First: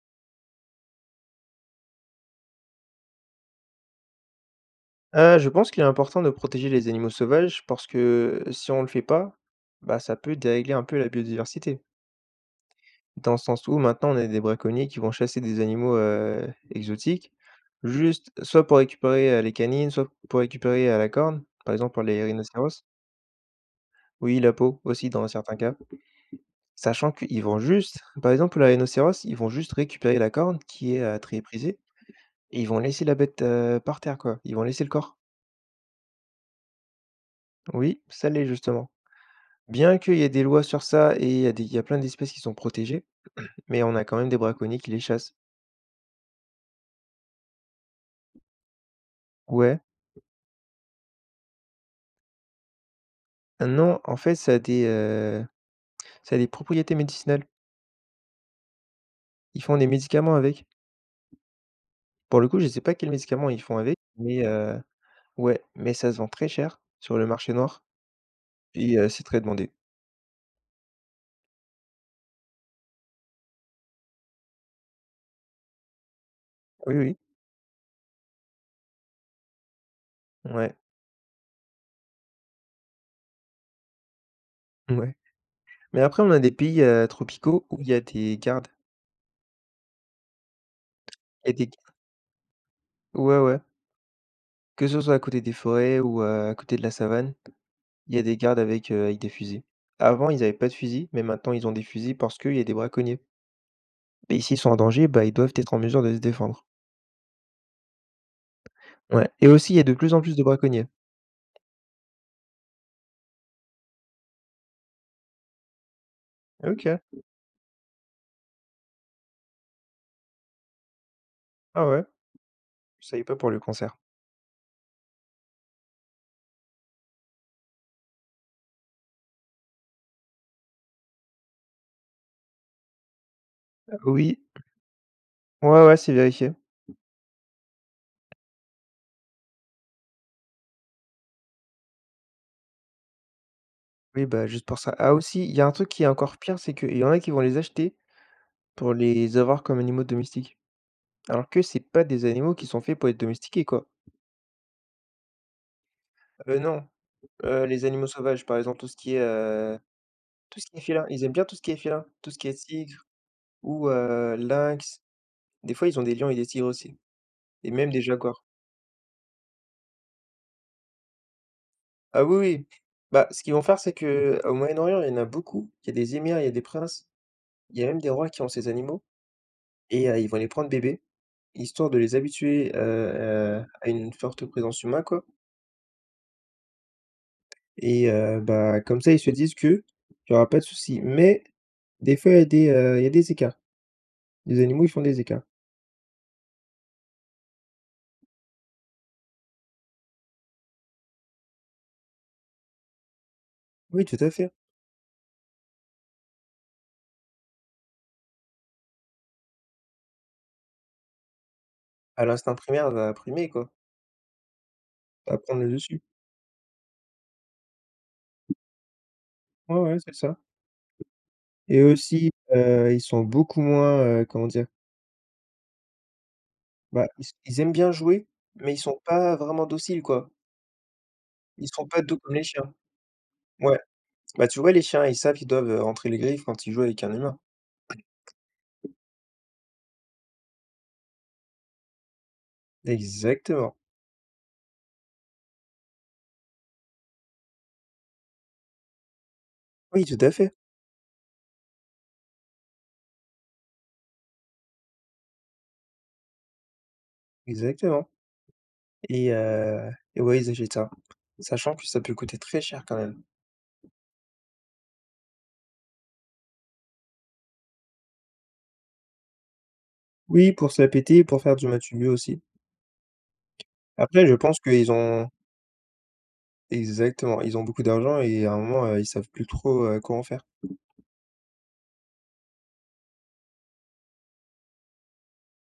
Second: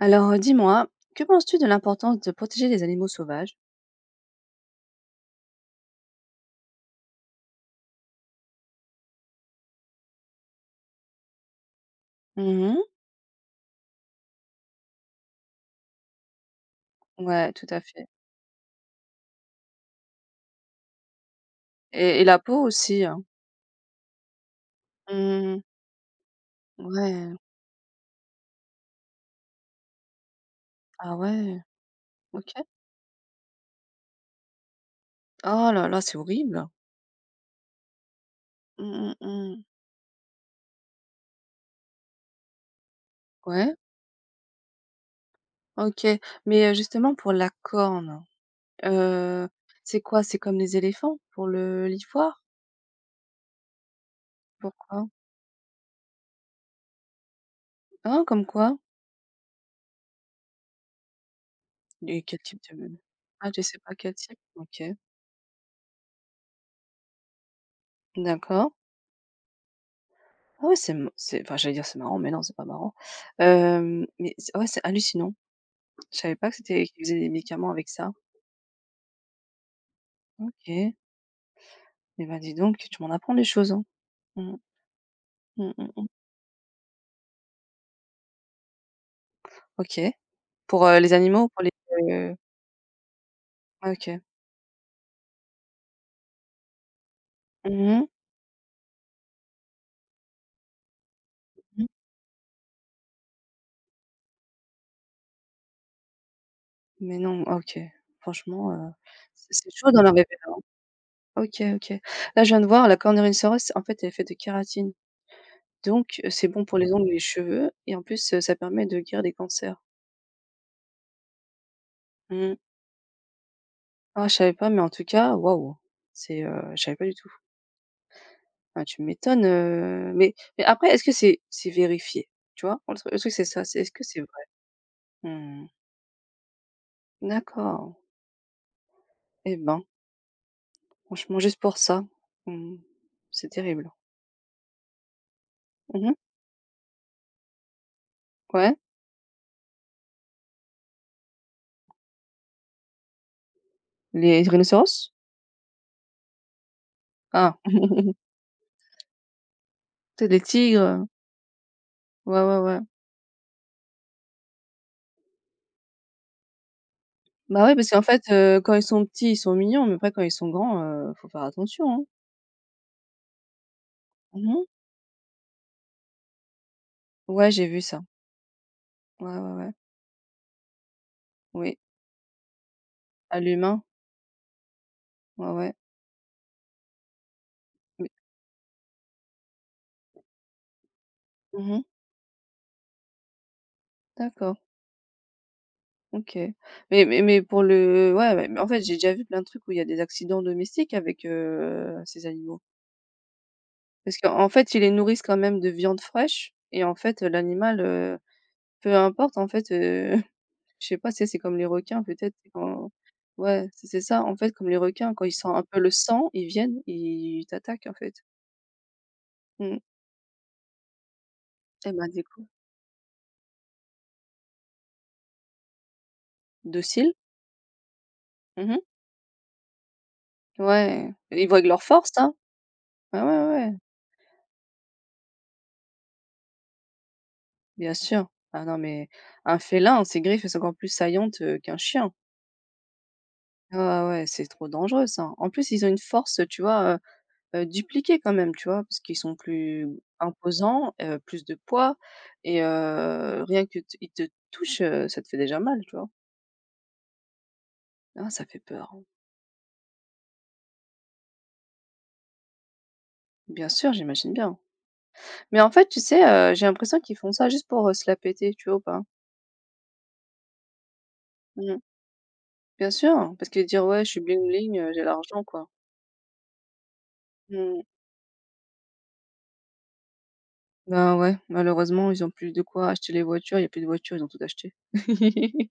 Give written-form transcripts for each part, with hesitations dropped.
Alors, dis-moi, que penses-tu de l'importance de protéger les animaux sauvages? Je pense qu'il est important de protéger les animaux sauvages parce que si on ne le fait pas, bah, ça peut dérégler un peu la biodiversité. Mmh. Dans le sens où maintenant on a des braconniers qui vont chasser des animaux, exotiques, Ouais, tout à fait. juste soit pour récupérer, les canines, soit pour récupérer, la corne, par exemple pour et les et la peau rhinocéros. aussi, hein. Oui, la peau aussi dans certains Mmh. cas. Sachant Ouais. qu'ils vont juste par exemple pour le rhinocéros, ils vont juste récupérer la corne qui est, Ah très ouais, prisée, OK. et ils vont laisser la bête, par terre quoi, ils vont laisser le corps. Oh là là, c'est horrible. Oui, ça l'est justement. Mmh, mh, mmh. Bien qu'il y ait des lois sur ça et il y a plein d'espèces qui sont protégées, Ouais, mais on a quand même des braconniers qui les chassent. OK. Mais, justement pour la corne, heu, Ouais. c'est quoi? C'est comme les éléphants pour le l'ivoire? Ah non, en fait, Pourquoi? Ça a des propriétés médicinales. Hein, comme quoi? Ils font des médicaments avec. Et quel Pour le coup, type je ne sais de, pas quels médicaments ah, ils je font sais pas avec, quel type? mais OK, ouais, mais ça se vend très cher sur le marché noir d'accord. et c'est très demandé. Ah ouais, c'est, enfin, j'allais dire c'est marrant, mais non, c'est pas marrant. Mais c'est ouais, c'est hallucinant. Je savais pas que c'était Oui, qu'ils oui, faisaient des médicaments avec ça. ouais, OK. Et ben dis donc, tu m'en apprends des choses, hein. Mmh. ouais. Mmh, mmh, Mais mmh. après, on a des pays, tropicaux où il y a des gardes, OK. Pour, les il animaux? y a Pour des les, heu ouais, ouais, ah, OK. que ce soit à côté des forêts ou à côté de la savane. Mmh, mh. Il y a des gardes avec des fusils. Avant, ils avaient pas de fusils, mais maintenant ils ont des Mmh. fusils parce qu'il y a des braconniers, et s'ils sont en danger, bah, ils doivent être en mesure de se défendre. Mais non, ah OK. Franchement, Ouais, et c'est aussi il y a chaud de d'en plus en arriver plus de là, braconniers. hein. OK, OK. Là, je viens de voir, la Cornerinosaurus, en fait, elle est faite de kératine. Donc, c'est bon pour les OK. ongles et les cheveux, et en plus, ça permet de guérir des cancers. Ah ouais, Mmh. je savais pas pour le concert. Ah je savais pas, mais en tout cas, waouh, je savais pas du tout. Ah tu m'étonnes, mais après, est-ce que c'est vérifié? Tu vois? Le truc c'est ça, c'est est-ce que c'est Oui, vrai? Mmh. ouais, ouais, c'est vérifié. D'accord. Eh ben, franchement, juste pour ça, mmh, c'est terrible. Oui, bah, juste pour ça. Ah aussi, il y a un truc qui est Mmh. encore pire, c'est qu'il y en a qui vont les acheter Ouais, pour les avoir comme animaux domestiques, alors que c'est pas des animaux qui sont faits pour être domestiqués, quoi. les rhinocéros? Non, Ah, les animaux sauvages, par exemple, tu sais, les tout ce qui est tigres, félin, ils aiment bien tout ce qui est félin, tout ce ouais, qui est ouais, ouais. tigre, ou lynx. Des fois ils ont des lions et des tigres aussi, Bah et ouais, même parce des qu'en fait, jaguars. Quand ils sont petits, ils sont mignons, mais après, quand ils sont grands, faut faire attention, hein. Ah oui, oui, bah, ce qu'ils vont faire, c'est que au Mmh. Moyen-Orient, il y en a beaucoup, il y a des émirs, il y a des princes, Ouais, j'ai il vu y a même ça. des rois qui ont ces animaux, Ouais, ouais, ouais. et ils vont les prendre bébés, Oui, histoire de les habituer, à l'humain. à une forte présence humaine, quoi. Ouais, ouais. Et Mais, bah, comme ça, ils se disent qu'il y aura pas de souci. Mais mmh, des fois, il y a des, écarts. d'accord. Les animaux, ils font des écarts. OK. Mais pour le ouais, ouais, mais en fait, j'ai déjà vu plein de trucs où il y a des accidents domestiques avec, ces animaux. Oui, tout Parce à qu'en en fait. fait, ils les nourrissent quand même de viande fraîche, et en fait, l'animal, peu importe en fait, je sais pas, c'est comme les requins À peut-être, l'instinct primaire quand va primer, quoi. ouais, c'est ça, en fait, comme les requins, quand Ça ils va sentent prendre un le peu le dessus. sang, ils viennent, ils t'attaquent, en fait. Ouais, Mmh. ouais, c'est ça. Et Et ben, des aussi, coup, ils sont beaucoup moins, comment dire? Bah, dociles. ils aiment bien jouer, mais Mmh. ils sont pas vraiment dociles, quoi. Ouais, ils voient que Ils leur sont pas force, doux comme hein. les chiens. Ouais, ouais, ouais. Ouais. Bah, tu vois, les chiens, ils savent qu'ils doivent, rentrer les griffes quand ils jouent avec un humain. Bien sûr. Ah non, mais un félin, ses griffes, elles sont encore plus saillantes, qu'un chien. Exactement. Ah ouais, c'est trop dangereux, ça. En plus, ils ont une force, tu vois, dupliquée quand même, tu vois? Parce qu'ils sont plus Oui, tout à fait. imposants, plus de poids, et rien que t ils te touchent, ça te fait déjà mal, tu vois? Exactement. Ah, ça fait peur, hein. Et ouais, ils achètent ça. Sachant que ça peut coûter très cher quand même. Bien sûr, j'imagine bien. Mais en fait, tu sais, j'ai l'impression qu'ils font ça juste pour, se la péter, tu vois ou pas? Oui, pour se la péter, pour faire du Mmh. matou aussi. Bien sûr, parce qu'ils disent: «Ouais, je suis Après, je bling pense bling, qu'ils j'ai ont... l'argent, quoi». Exactement, ils ont Mmh. beaucoup d'argent et à un moment, ils savent plus trop, quoi en faire. Bah, ouais, malheureusement, ils ont plus de quoi acheter les voitures, il y a plus de voitures, ils ont tout acheté.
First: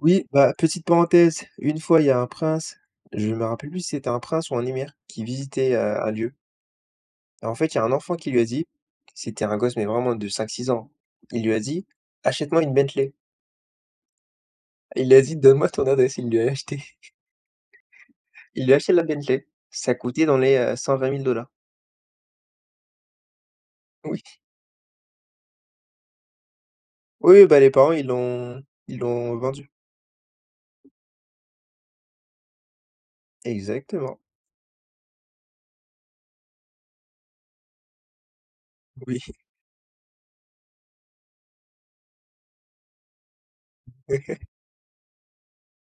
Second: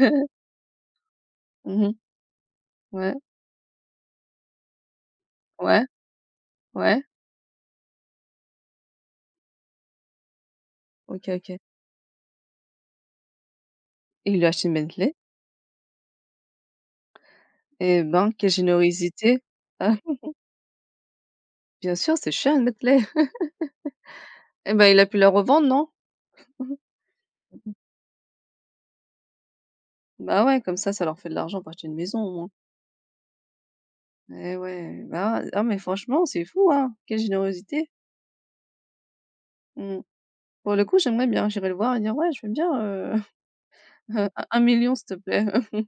Oui, bah, petite parenthèse, une Mmh. fois, il y a un prince, Ouais, je me rappelle plus si c'était un prince ou un émir qui visitait, ouais, un lieu, ouais, et en fait, il y a un enfant qui lui a dit, c'était un gosse mais vraiment de cinq six ans. OK, Il lui a OK. dit: «Achète-moi une Bentley». Et il a acheté une Et il Bentley. lui a dit: «Donne-moi ton adresse». Il lui a acheté Eh ben, quelle il lui a acheté la générosité! Bentley. Ça Ah, coûtait dans les, cent vingt mille dollars. bien sûr, c'est cher une Bentley. Oui. Eh ben, il a pu la revendre, non? Oui, bah, les parents, ils l'ont vendu. Bah, ouais, comme ça leur fait de l'argent pour acheter une maison au moins. Exactement, Eh ouais, bah, ah mais franchement, c'est fou, hein, quelle générosité. oui. Mmh. Pour le coup, j'aimerais bien, j'irai le voir et dire: «Ouais, je veux bien, un 1 000, s'il te plaît».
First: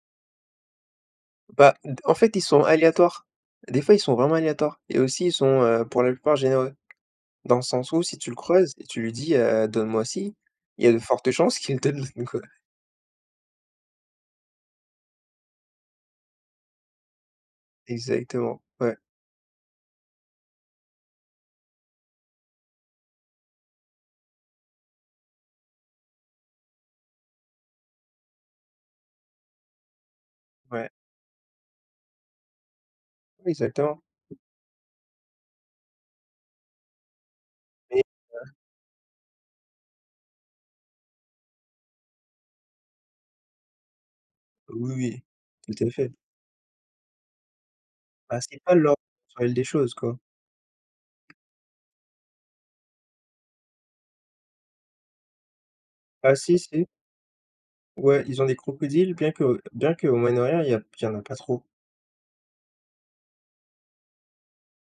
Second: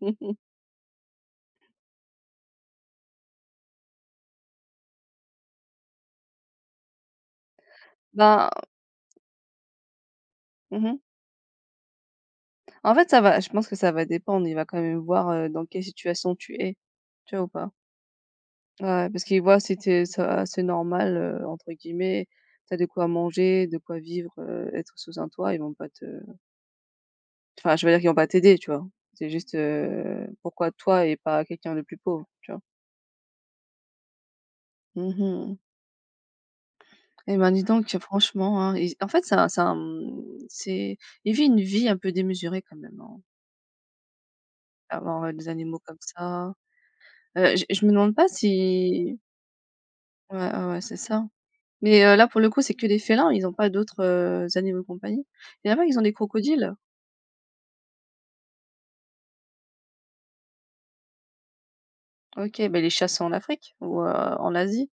Bah, d en fait, ils sont aléatoires. Des fois, ils sont vraiment aléatoires et aussi ils sont, pour la plupart généreux. Dans le sens où si tu le Bah, creuses et tu lui dis: «Donne-moi ci», il y a mmh. de fortes chances qu'il te le donne, quoi. En fait, ça va je pense que ça va dépendre. Il va quand même voir, dans quelle situation tu es, tu vois ou pas? Exactement, ouais, Ouais, parce qu'il voit si tu ça «c'est normal», entre guillemets. T'as de quoi manger, de quoi vivre, être sous un toit, ils vont pas te enfin, je veux dire qu'ils vont pas t'aider, tu vois? C'est juste, pourquoi ouais, toi et pas quelqu'un de plus pauvre, tu vois? oui, exactement. Mmh, mh. Eh ben, dis donc, Mais franchement, hein, il en fait, c'est un, mmh, c'est il vit une vie un peu démesurée quand même, hein, oui, oui, avoir, des animaux tout à comme fait. ça. Je me demande pas Bah, c'est pas leur si naturel des choses, quoi. ouais, ouais, ouais, c'est ça. Mais, là, pour le coup, c'est que des félins, ils ont pas d'autres, animaux de compagnie? Et là-bas, ils ont des Ah si, crocodiles? si, ouais, ils ont des crocodiles, bien qu'au Moyen-Orient, il y en a pas trop. OK, bah, ils les chassent en Afrique ou, en Asie?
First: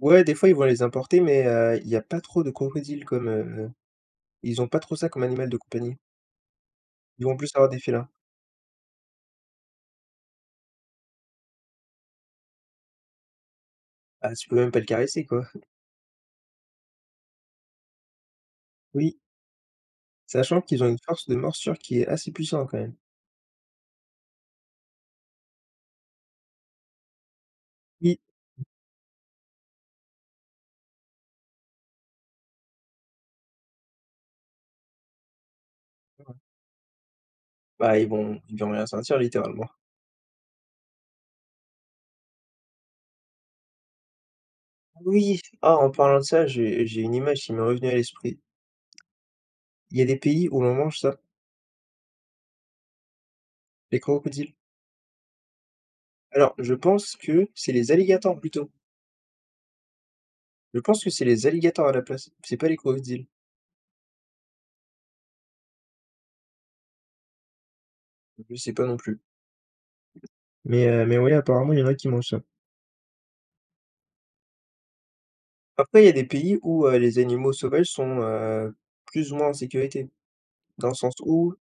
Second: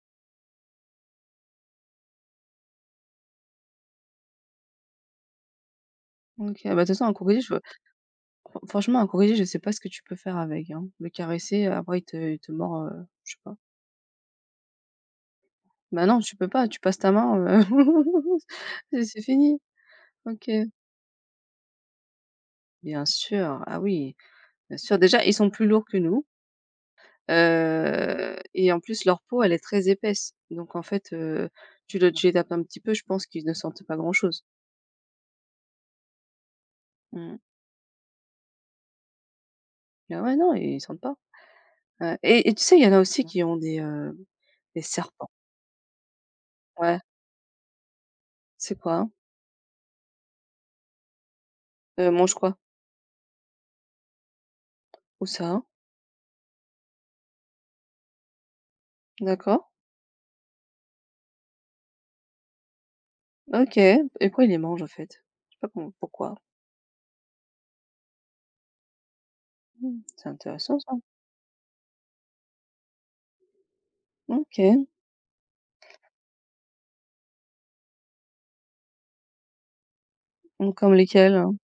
Ouais, des fois, ils vont les importer, mais il y a pas trop de crocodiles comme, ils ont pas trop ça comme animal de compagnie. OK, bah, de toute façon, un Ils vont crocodile, je plus avoir des félins. fran franchement, un crocodile, je sais pas ce que tu peux faire avec, hein. Le caresser, après, il te mord, je sais pas. Ah, tu peux même pas le caresser, quoi. Bah, non, tu peux pas, tu passes ta main, c'est Oui, c'est fini. OK. sachant qu'ils ont une force de morsure qui est assez puissante, quand même. Bien sûr, ah oui, bien sûr. Déjà, ils sont plus lourds que nous. Oui, Et en plus, leur peau, elle est très épaisse. Donc en fait, tu les tapes un petit peu, je pense qu'ils ne sentent pas grand chose. ouais. Mmh. Bah, ils vont rien sentir, littéralement. Ah ouais, non, ils sentent pas. Ouais, et tu sais, il y en a aussi qui ont des serpents. Oui! Ah, en parlant de ça, j'ai Ouais, j'ai une image qui m'est revenue à l'esprit. c'est quoi, hein? Il y a des pays où l'on mange ça, Mange quoi? les crocodiles. Ou ça? Hein? Alors, je pense que c'est les alligators, plutôt. D'accord. Je pense que c'est les alligators à la place, c'est pas les crocodiles. OK, et pourquoi ils les mangent en fait? Je sais pas, com pourquoi? Je sais pas non plus. Mmh, c'est intéressant, Mais ça. heu, mais oui, apparemment, il y en a qui mangent ça. OK. Après, il y a des pays où, les animaux sauvages sont, plus ou moins en sécurité. Mmh, Dans comme le sens lesquels? où, Hein?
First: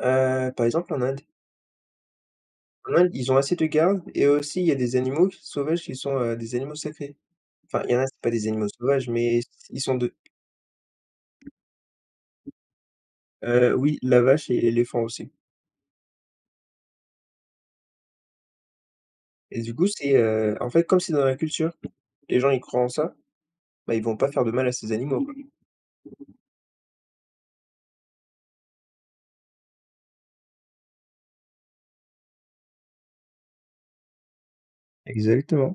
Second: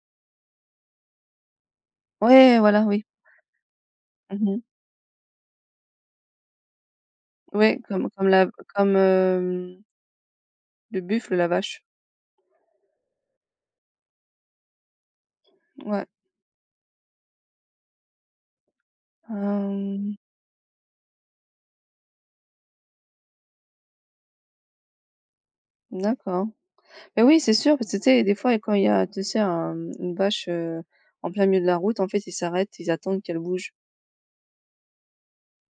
par exemple en Inde. Ouais, voilà, oui. Ouais, ils ont assez de gardes et aussi Mmh. il y a des animaux qui sauvages qui sont, des animaux sacrés. Ouais, Enfin, il y en a, comme c'est comme pas des animaux comme, sauvages, mais ils hem, sont 2. le buffle, la vache. Oui, la vache et l'éléphant aussi. Ouais. Et du coup, c'est, en fait, comme c'est dans la culture, les gens, ils croient en ça, bah, ils vont pas faire de mal à ces animaux, quoi. D'accord. Mais oui, c'est sûr, parce que tu sais, des fois, quand il y a, tu sais, une vache, en plein milieu de la route, en fait, ils s'arrêtent, ils attendent qu'elle bouge. Exactement.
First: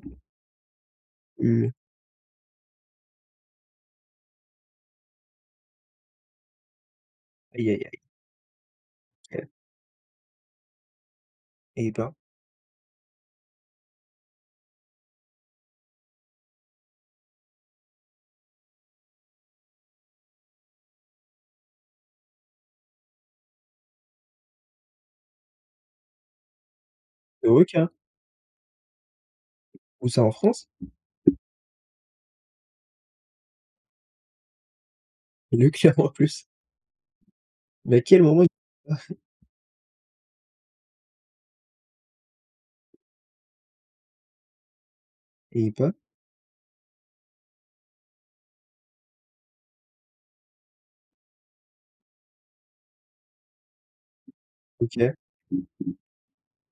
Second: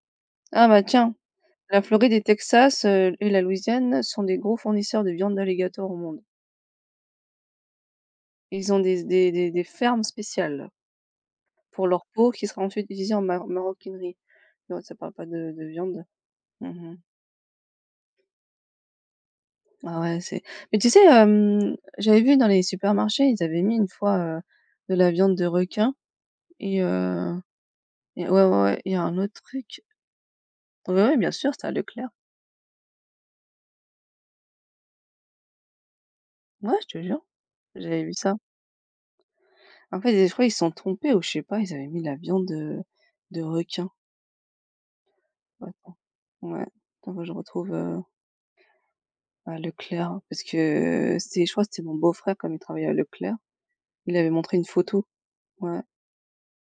Ah bah tiens, Heu, la Floride et Texas, et la Louisiane sont des gros fournisseurs de viande d'alligator au monde. Aïe, aïe, aïe, Ils ont des, des, aïe. des, des fermes spéciales pour Eh leur ben, peau qui sera ensuite utilisée en maroquinerie. Non, ça parle pas de viande. Mhm. Ah ouais, c'est. Mais tu sais, j'avais vu dans les supermarchés, ils avaient mis une fois, de la viande de requin. Et, le requin, ouais, ouais, ouais, il y a un autre truc. ou ça en France? Ouais, ouais, bien sûr, c'était à Leclerc. Le clame en plus. Ouais, je te jure, Mais à j'avais vu quel ça. moment? En fait, je crois qu'ils se sont trompés, ou je sais pas, ils avaient mis la viande de requin. Eh ben. Attends. Ouais, attends, faut que je retrouve, à Leclerc. Parce que c'était, je crois que c'était mon beau-frère, comme il travaillait à Leclerc. Il avait montré une photo. OK. Ouais.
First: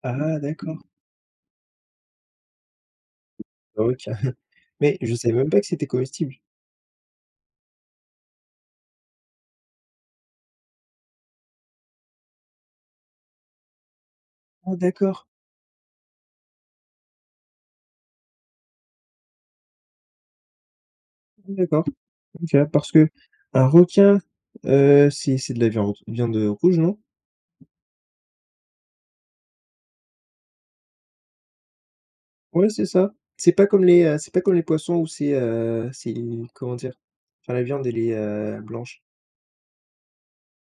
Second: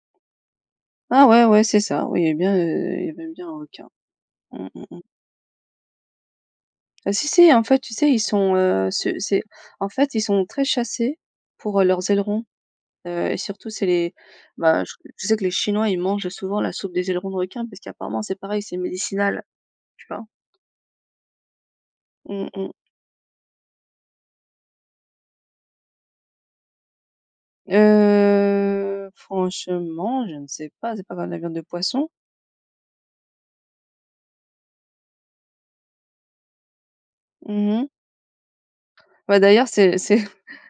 Ah d'accord. Ah ouais, ouais, c'est ça. Oui, il y avait bien un requin. OK. Mm, mm, Mais mm. je savais même pas que c'était comestible. Ah, si, si, en fait, tu sais, c'est, en fait, ils sont très chassés pour, leurs ailerons. Et surtout, c'est les Ah bah, je d'accord, je sais que les Chinois, ils mangent souvent la soupe des ailerons de requin parce qu'apparemment, c'est pareil, c'est médicinal, tu vois? d'accord. Mmh, OK, mh. parce que un requin, c'est de la viande, rouge, non? Franchement, je ne sais pas, c'est pas comme la viande de poisson. Ouais, c'est ça. C'est pas comme les poissons où c'est comment dire? Enfin la viande Mmh. elle est, blanche. Bah, d'ailleurs, c'est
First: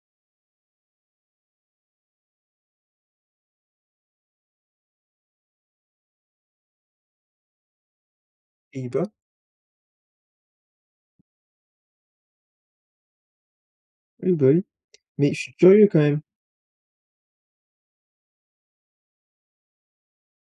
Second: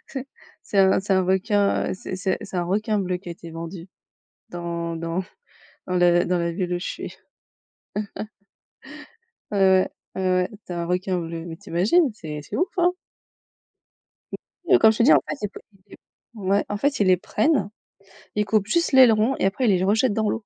c'est un requin, c'est un requin bleu qui a été vendu dans dans dans la ville où je suis. Eh ben, Ouais, ouais, ouais, ouais, tu un requin bleu, mais t'imagines, c'est ouf, hein? eh ben, oui. Et comme je te dis, en Mais fait, je ils suis curieux ils quand même. ouais, en fait, ils les prennent ils coupent juste l'aileron et après, ils les rejettent dans l'eau.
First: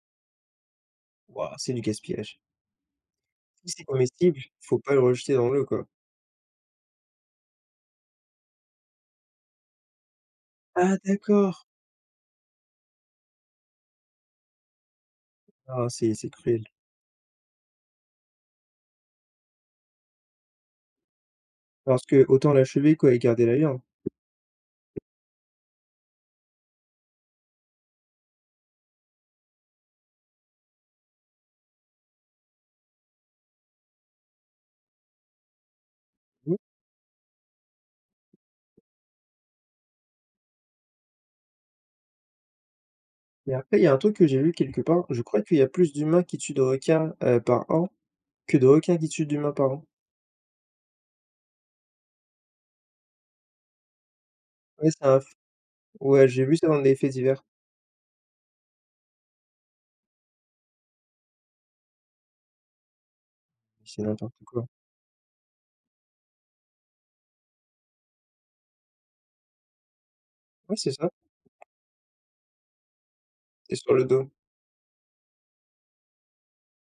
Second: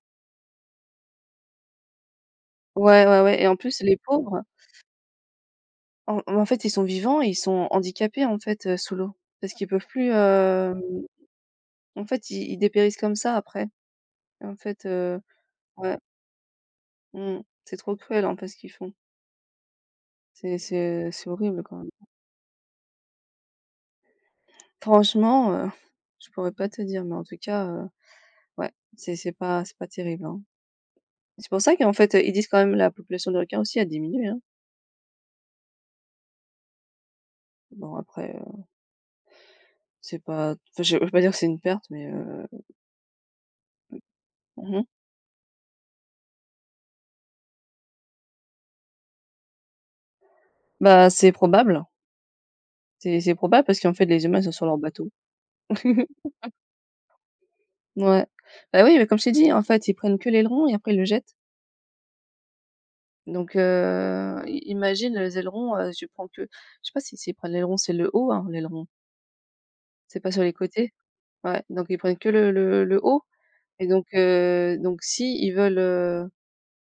Waouh, c'est du gaspillage. Ouais, ouais, ouais, et en Si plus, c'est les comestible, pauvres, faut pas le rejeter dans l'eau, quoi. En fait, ils sont vivants et ils sont handicapés, en fait, sous l'eau. Parce qu'ils peuvent plus, Ah d'accord! en fait, ils dépérissent comme ça après. Et en fait, Ah, ouais, c'est cruel. mmh, c'est trop cruel, en fait, ce qu'ils font. C'est horrible quand même. Parce que autant l'achever, quoi, et garder la viande. Franchement, je pourrais pas te dire, mais en tout cas, ouais, c'est pas terrible, hein. C'est pour ça qu'en fait, ils disent quand même, la population de requins aussi a diminué, hein. Oui, Bon après, c'est pas enfin, je veux pas dire que c'est une perte, mais, mais après, il y a un truc que j'ai vu quelque mmh. part, je crois qu'il y a plus d'humains qui tuent de requins, par an, que de requins qui tuent d'humains par an. Bah, c'est probable, c'est probable parce qu'en fait, les humains, ils sont sur leur Ouais, c'est bateau. un f ouais, j'ai vu ça dans des faits divers. Ouais. Bah, oui, mais comme je t'ai dit, en fait, ils prennent que l'aileron et après, ils le jettent. Donc, C'est n'importe i quoi. imagine les ailerons, tu prends que je sais pas si s'ils prennent l'aileron, c'est le haut, hein, l'aileron? C'est pas sur les Ouais, c'est côtés? ça, Ouais, donc ils prennent que le haut, c'est et sur le donc, dos. Si ils veulent,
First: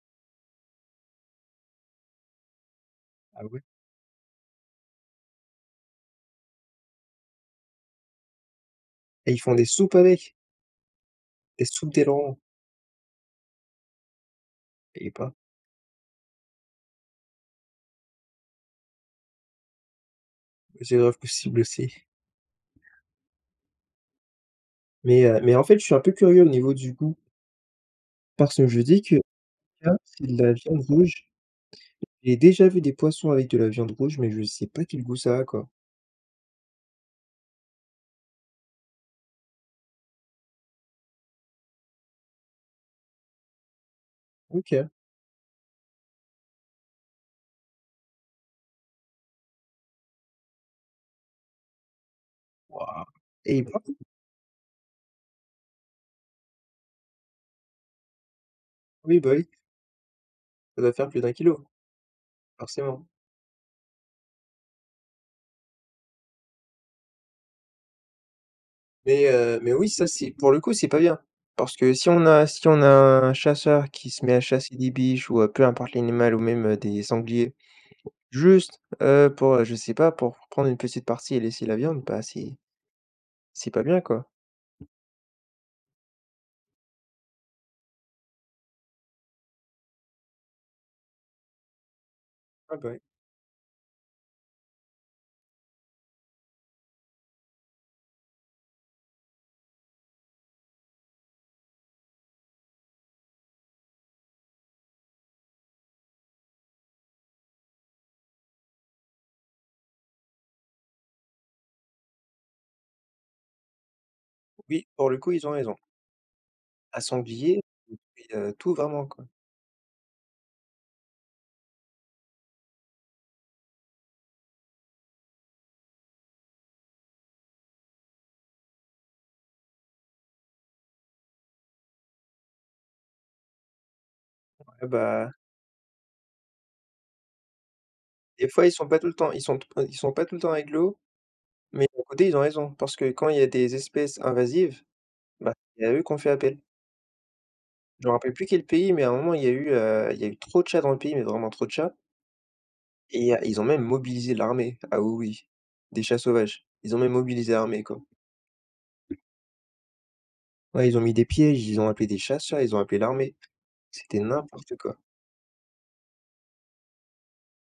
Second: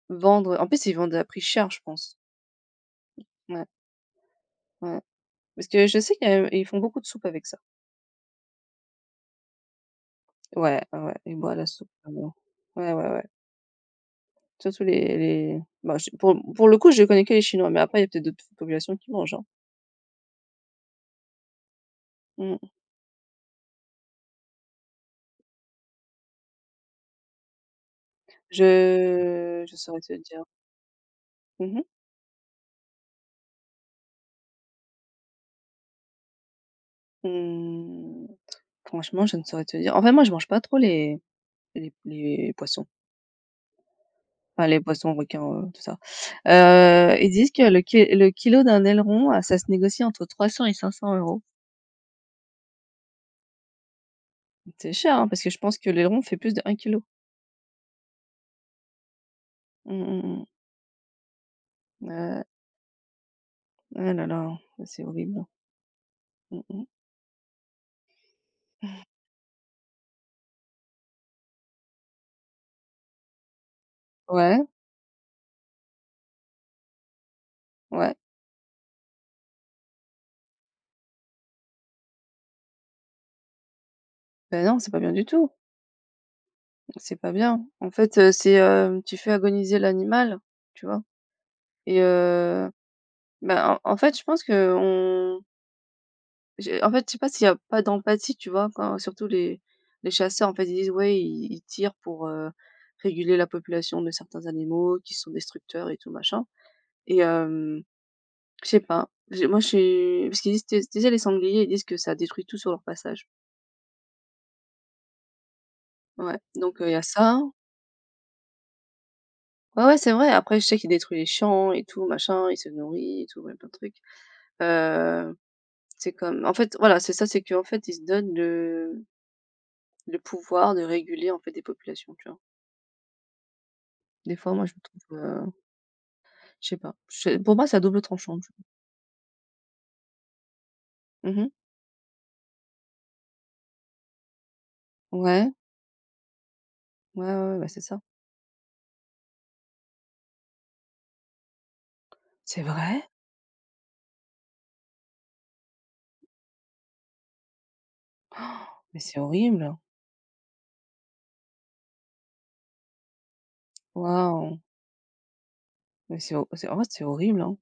vendre, en plus ils vendent à prix cher, je pense. Ah ouais? Ouais, ouais. Parce que je sais qu'ils font beaucoup de soupe avec ça. Et ils font des soupes avec, Ouais, ouais, ils boivent des la soupe. soupes Pardon. d'ailerons, Ouais, ouais, ouais. Surtout et pas... les Bah, je pour le coup, je connais que les chinois, mais après, il y a peut-être d'autres populations qui mangent, hein. C'est grave possible aussi. Mmh. Mais en fait, je suis un peu curieux au niveau du goût, parce que je dis que Je là, saurais te c'est de dire. la viande rouge. Mmh, mh. J'ai déjà vu des poissons avec de la viande rouge, mais je sais pas quel goût ça a, quoi. Mmh, franchement, je ne saurais te dire. En fait, moi, je mange pas trop les poissons. Enfin, les OK. poissons, requins, tout ça. Ils disent que le kilo d'un aileron, ça se négocie entre 300 et 500 euros. Waouh, et il porte? C'est cher, hein, parce que je pense que l'aileron fait plus de 1 kilo. Oui, bah, oui, Mmh, mh, mh. ça doit faire plus d'un kilo Heu, forcément. ah là là, ça c'est horrible. Mmh, mh. Mais oui, ça, c'est pour le coup, c'est pas bien. Parce que si on a un chasseur qui se met à Ouais, chasser des biches ou, peu importe l'animal ou même, des sangliers, ouais. juste, pour, je sais pas, pour prendre une petite partie et laisser la viande, bah, c'est pas bien, quoi. Ben non, c'est pas bien du tout. C'est pas bien. En fait, tu fais agoniser l'animal, tu vois? Et, Ah bah. bah, en fait, je pense qu'on j'ai en fait, je sais pas s'il y a pas d'empathie, tu vois? Quand surtout les chasseurs, en fait, ils disent: «Ouais, ils tirent pour, réguler la population de certains animaux qui sont destructeurs et tout machin», et, je sais pas, j'ai moi, je suis parce qu'ils disent, tu sais, les sangliers, ils disent que ça détruit tout sur leur passage. Oui, pour le coup, ils ont raison. Ouais, donc il y À a ça. sanglier, mais tout vraiment, quoi. Ouais, ouais, c'est vrai. Après, je sais qu'ils détruisent les champs et tout machin, ils se nourrissent et tout, ouais, plein de trucs. Heu, c'est comme en fait, voilà, c'est ça, c'est qu'en fait, ils se donnent le pouvoir de réguler, en fait, des populations, tu vois? Des fois, moi, je me Ouais, trouve, bah, je sais pas, je pour moi, c'est à double tranchant, des tu fois, ils sont pas tout le temps ils sont pas tout le temps agglo, vois? Mmh. mais d'un côté, ils ont raison parce que quand il y a des espèces invasives, Ouais, bah, c'est à eux qu'on fait appel. ouais, ouais, ouais, bah, c'est ça. Je me rappelle plus quel pays, mais à un moment, il y a eu trop de chats dans le pays, mais vraiment trop de chats, C'est vrai? et ils ont même mobilisé l'armée. Ah oui, oui, des chats sauvages. Ils ont même mobilisé l'armée, quoi. Mais c'est horrible! Ouais, ils ont mis des pièges, ils ont appelé des chasseurs, ils ont appelé l'armée. C'était Waouh! n'importe quoi. Mais c'est en vrai, c'est horrible, hein.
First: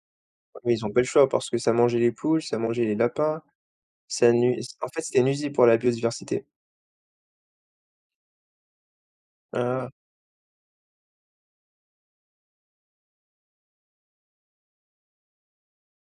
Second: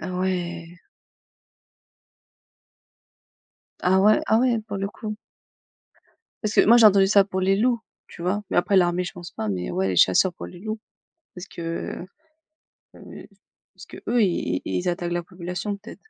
Ah Ouais, mais ouais. ils ont pas le choix parce que ça mangeait les poules, ça mangeait les lapins. Ah ouais, Ça ah nui ouais, pour En le fait, coup. c'était nuisible pour la biodiversité. Parce que moi, j'ai entendu ça pour les loups, tu vois? Mais après l'armée, je pense pas, mais ouais, Heu, les chasseurs pour les loups. Parce que, heu, eux, ils attaquent la population, peut-être.